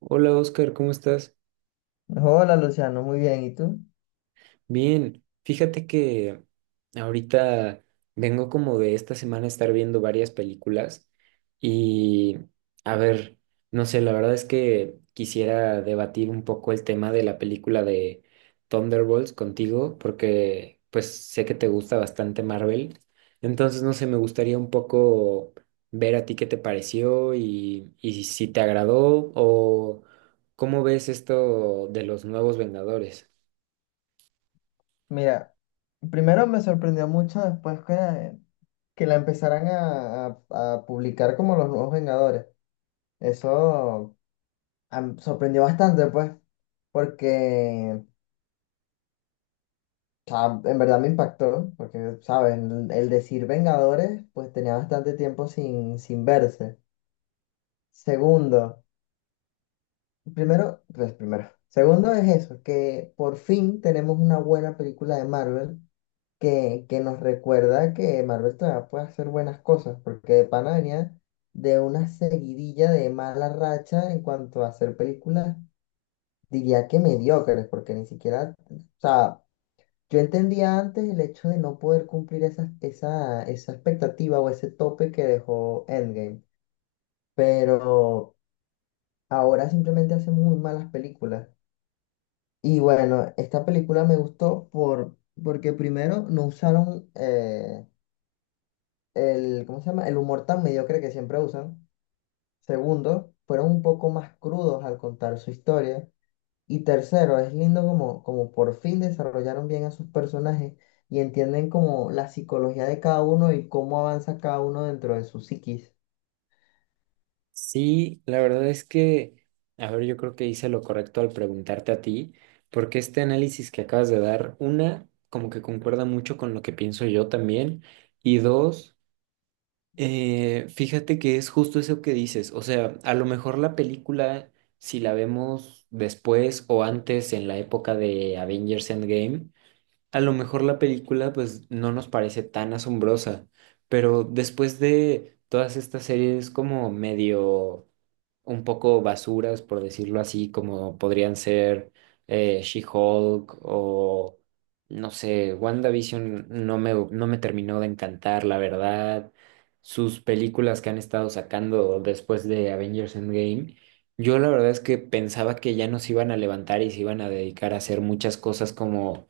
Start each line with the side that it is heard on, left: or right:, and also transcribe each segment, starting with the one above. right: Hola Oscar, ¿cómo estás?
left: Hola Luciano, muy bien. ¿Y tú?
right: Bien, fíjate que ahorita vengo como de esta semana estar viendo varias películas y a ver, no sé, la verdad es que quisiera debatir un poco el tema de la película de Thunderbolts contigo porque pues sé que te gusta bastante Marvel, entonces no sé, me gustaría un poco ver a ti qué te pareció y si te agradó o cómo ves esto de los nuevos Vengadores.
left: Mira, primero me sorprendió mucho después que la empezaran a publicar como los nuevos Vengadores. Eso sorprendió bastante, pues, porque o sea, en verdad me impactó, porque, ¿sabes? El decir Vengadores, pues tenía bastante tiempo sin verse. Segundo, primero, pues primero. Segundo es eso, que por fin tenemos una buena película de Marvel que nos recuerda que Marvel todavía puede hacer buenas cosas, porque de pana venía de una seguidilla de mala racha en cuanto a hacer películas, diría que mediocres, porque ni siquiera, o sea, yo entendía antes el hecho de no poder cumplir esa expectativa o ese tope que dejó Endgame, pero ahora simplemente hace muy malas películas. Y bueno, esta película me gustó porque primero no usaron el, ¿cómo se llama? El humor tan mediocre que siempre usan. Segundo, fueron un poco más crudos al contar su historia. Y tercero, es lindo como por fin desarrollaron bien a sus personajes y entienden como la psicología de cada uno y cómo avanza cada uno dentro de su psiquis.
right: Sí, la verdad es que, a ver, yo creo que hice lo correcto al preguntarte a ti, porque este análisis que acabas de dar, una, como que concuerda mucho con lo que pienso yo también, y dos, fíjate que es justo eso que dices, o sea, a lo mejor la película, si la vemos después o antes en la época de Avengers Endgame, a lo mejor la película pues no nos parece tan asombrosa, pero después de todas estas series como medio un poco basuras, por decirlo así, como podrían ser She-Hulk o, no sé, WandaVision no me terminó de encantar, la verdad. Sus películas que han estado sacando después de Avengers Endgame, yo la verdad es que pensaba que ya nos iban a levantar y se iban a dedicar a hacer muchas cosas como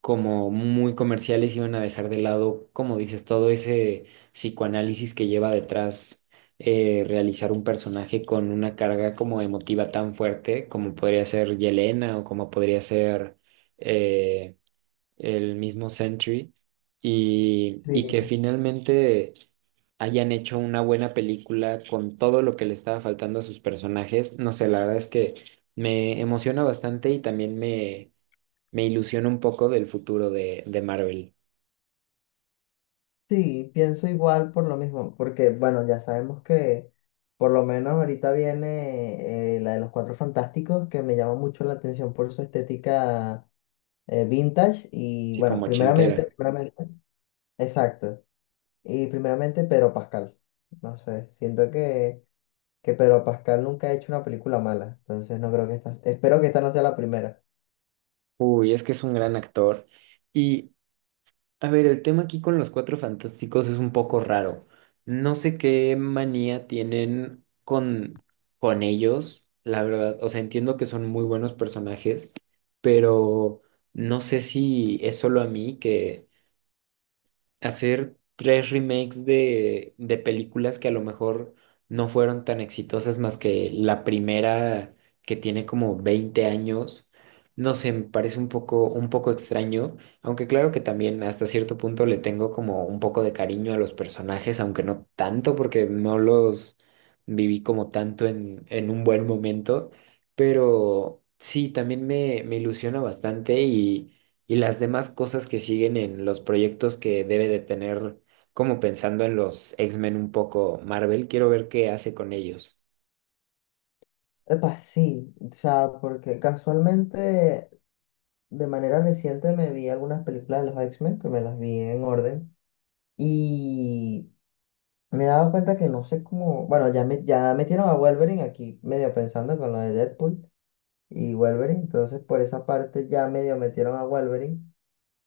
right: como muy comerciales iban a dejar de lado, como dices, todo ese psicoanálisis que lleva detrás realizar un personaje con una carga como emotiva tan fuerte como podría ser Yelena o como podría ser eh, el mismo Sentry y que
left: Sí,
right: finalmente hayan hecho una buena película con todo lo que le estaba faltando a sus personajes. No sé, la verdad es que me emociona bastante y también me ilusiona un poco del futuro de Marvel,
left: sí, pienso igual por lo mismo, porque bueno, ya sabemos que por lo menos ahorita viene la de los Cuatro Fantásticos, que me llama mucho la atención por su estética vintage y
right: sí,
left: bueno,
right: como ochentera.
left: primeramente, exacto. Y primeramente Pedro Pascal. No sé, que Pedro Pascal nunca ha hecho una película mala, entonces no creo que esta, espero que esta no sea la primera.
right: Uy, es que es un gran actor. Y, a ver, el tema aquí con los Cuatro Fantásticos es un poco raro. No sé qué manía tienen con ellos, la verdad. O sea, entiendo que son muy buenos personajes, pero no sé si es solo a mí que hacer tres remakes de películas que a lo mejor no fueron tan exitosas más que la primera que tiene como 20 años. No sé, me parece un poco extraño, aunque claro que también hasta cierto punto le tengo como un poco de cariño a los personajes, aunque no tanto porque no los viví como tanto en un buen momento, pero sí, también me ilusiona bastante y las demás cosas que siguen en los proyectos que debe de tener, como pensando en los X-Men un poco Marvel, quiero ver qué hace con ellos.
left: Epa, sí, o sea, porque casualmente de manera reciente me vi algunas películas de los X-Men, que me las vi en orden, y me daba cuenta que no sé cómo, bueno, ya metieron a Wolverine aquí medio pensando con lo de Deadpool y Wolverine. Entonces, por esa parte ya medio metieron a Wolverine,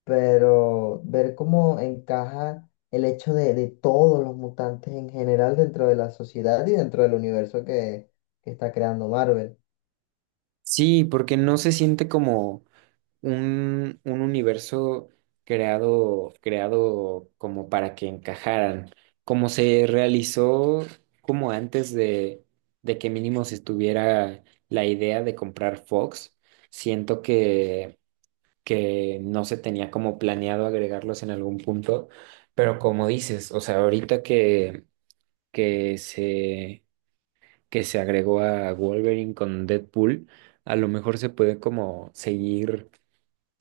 left: pero ver cómo encaja el hecho de todos los mutantes en general dentro de la sociedad y dentro del universo que está creando Marvel.
right: Sí, porque no se siente como un universo creado, creado como para que encajaran, como se realizó como antes de que mínimo se estuviera la idea de comprar Fox. Siento que no se tenía como planeado agregarlos en algún punto, pero como dices, o sea, ahorita que se, que se agregó a Wolverine con Deadpool, a lo mejor se puede como seguir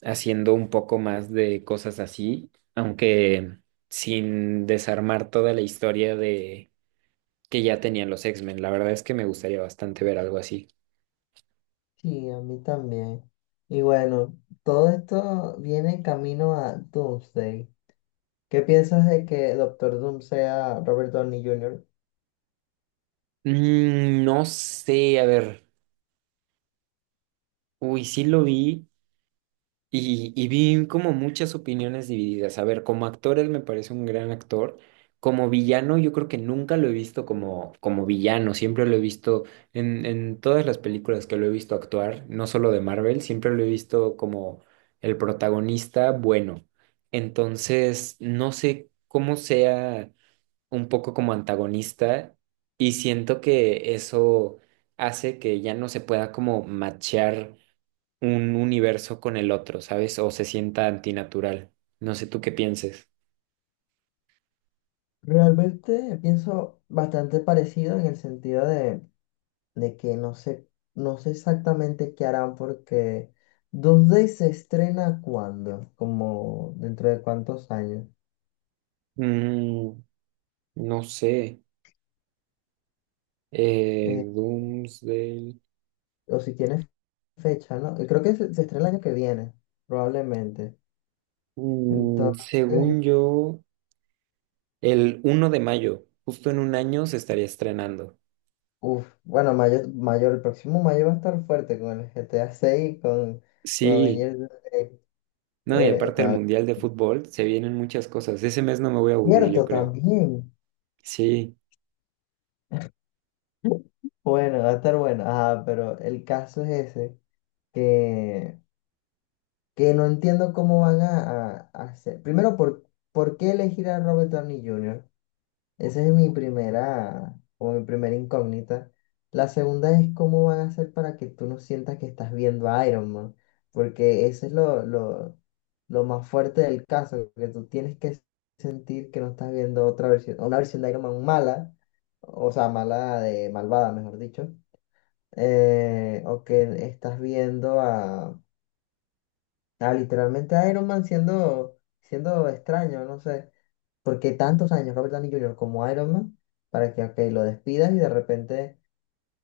right: haciendo un poco más de cosas así, aunque sin desarmar toda la historia de que ya tenían los X-Men. La verdad es que me gustaría bastante ver algo así.
left: Sí, a mí también. Y bueno, todo esto viene en camino a Doomsday. ¿Qué piensas de que Doctor Doom sea Robert Downey Jr.?
right: Mm, no sé, a ver, uy, sí lo vi. Y vi como muchas opiniones divididas. A ver, como actor él me parece un gran actor. Como villano yo creo que nunca lo he visto como, como villano. Siempre lo he visto en todas las películas que lo he visto actuar, no solo de Marvel, siempre lo he visto como el protagonista bueno. Entonces, no sé cómo sea un poco como antagonista y siento que eso hace que ya no se pueda como machear un universo con el otro, ¿sabes? O se sienta antinatural. No sé tú qué pienses.
left: Realmente pienso bastante parecido en el sentido de que no sé, no sé exactamente qué harán porque 2D se estrena cuándo, como dentro de cuántos años.
right: Mm, no sé.
left: Eh,
right: Doomsday.
left: o si tiene fecha, ¿no? Creo que se estrena el año que viene, probablemente.
right: Mm,
left: Entonces,
right: según yo, el 1 de mayo, justo en un año, se estaría estrenando.
left: uff, bueno, mayo, mayor, el próximo mayo va a estar fuerte con el GTA 6, con
right: Sí,
left: Avengers, eh,
right: no, y aparte
left: con
right: el
left: Avengers.
right: Mundial de Fútbol, se vienen muchas cosas. Ese mes no me voy a aburrir, yo
left: Cierto,
right: creo.
left: también.
right: Sí.
left: Bueno, va a estar bueno. Ah, pero el caso es ese, que no entiendo cómo van a hacer. Primero, por qué elegir a Robert Downey Jr.? Esa es mi primera, o mi primera incógnita. La segunda es cómo van a hacer para que tú no sientas que estás viendo a Iron Man, porque eso es lo más fuerte del caso, que tú tienes que sentir que no estás viendo otra versión, una versión de Iron Man mala, o sea, mala de malvada, mejor dicho, o que estás viendo a Ah, literalmente Iron Man siendo extraño, no sé. Porque tantos años Robert Downey Junior como Iron Man para que ok, lo despidas y de repente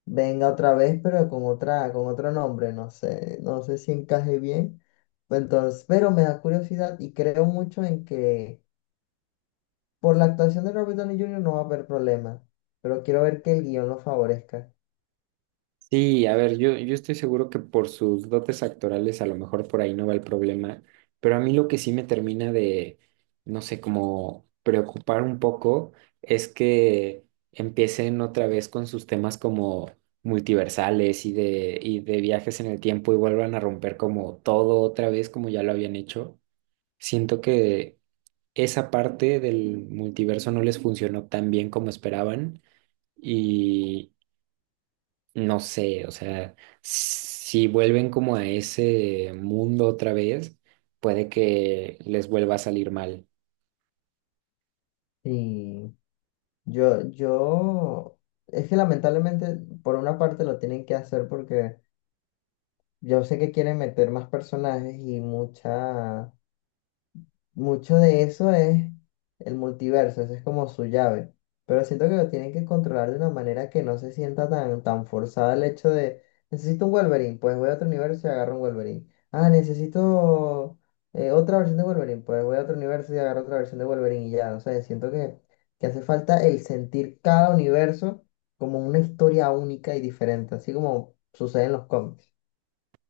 left: venga otra vez, pero con otra, con otro nombre, no sé, no sé si encaje bien. Entonces, pero me da curiosidad y creo mucho en que por la actuación de Robert Downey Junior no va a haber problema. Pero quiero ver que el guión lo favorezca.
right: Sí, a ver, yo estoy seguro que por sus dotes actorales a lo mejor por ahí no va el problema, pero a mí lo que sí me termina de, no sé, como preocupar un poco es que empiecen otra vez con sus temas como multiversales y de viajes en el tiempo y vuelvan a romper como todo otra vez como ya lo habían hecho. Siento que esa parte del multiverso no les funcionó tan bien como esperaban no sé, o sea, si vuelven como a ese mundo otra vez, puede que les vuelva a salir mal.
left: Y yo, es que lamentablemente por una parte lo tienen que hacer porque yo sé que quieren meter más personajes y mucho de eso es el multiverso, eso es como su llave. Pero siento que lo tienen que controlar de una manera que no se sienta tan forzada el hecho de, necesito un Wolverine, pues voy a otro universo y agarro un Wolverine. Ah, necesito otra versión de Wolverine, pues voy a otro universo y agarro otra versión de Wolverine y ya. O sea, que hace falta el sentir cada universo como una historia única y diferente, así como sucede en los cómics.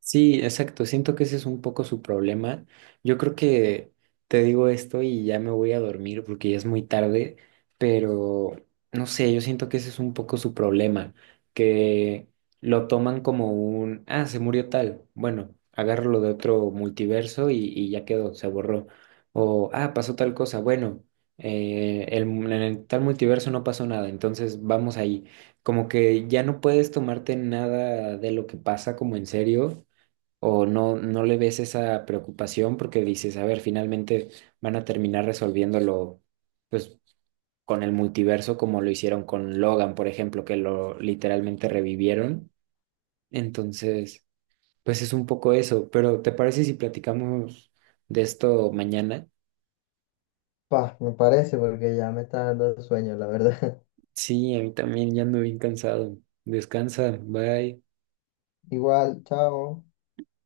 right: Sí, exacto. Siento que ese es un poco su problema. Yo creo que te digo esto y ya me voy a dormir porque ya es muy tarde, pero no sé, yo siento que ese es un poco su problema, que lo toman como un, ah, se murió tal. Bueno, agárralo de otro multiverso y ya quedó, se borró. O, ah, pasó tal cosa. Bueno, en el tal multiverso no pasó nada, entonces vamos ahí como que ya no puedes tomarte nada de lo que pasa como en serio o no le ves esa preocupación porque dices, a ver, finalmente van a terminar resolviéndolo, pues, con el multiverso como lo hicieron con Logan, por ejemplo, que lo literalmente revivieron. Entonces, pues es un poco eso, pero ¿te parece si platicamos de esto mañana?
left: Pa, me parece porque ya me está dando sueño, la verdad.
right: Sí, a mí también ya ando bien cansado. Descansa, bye.
left: Igual, chao.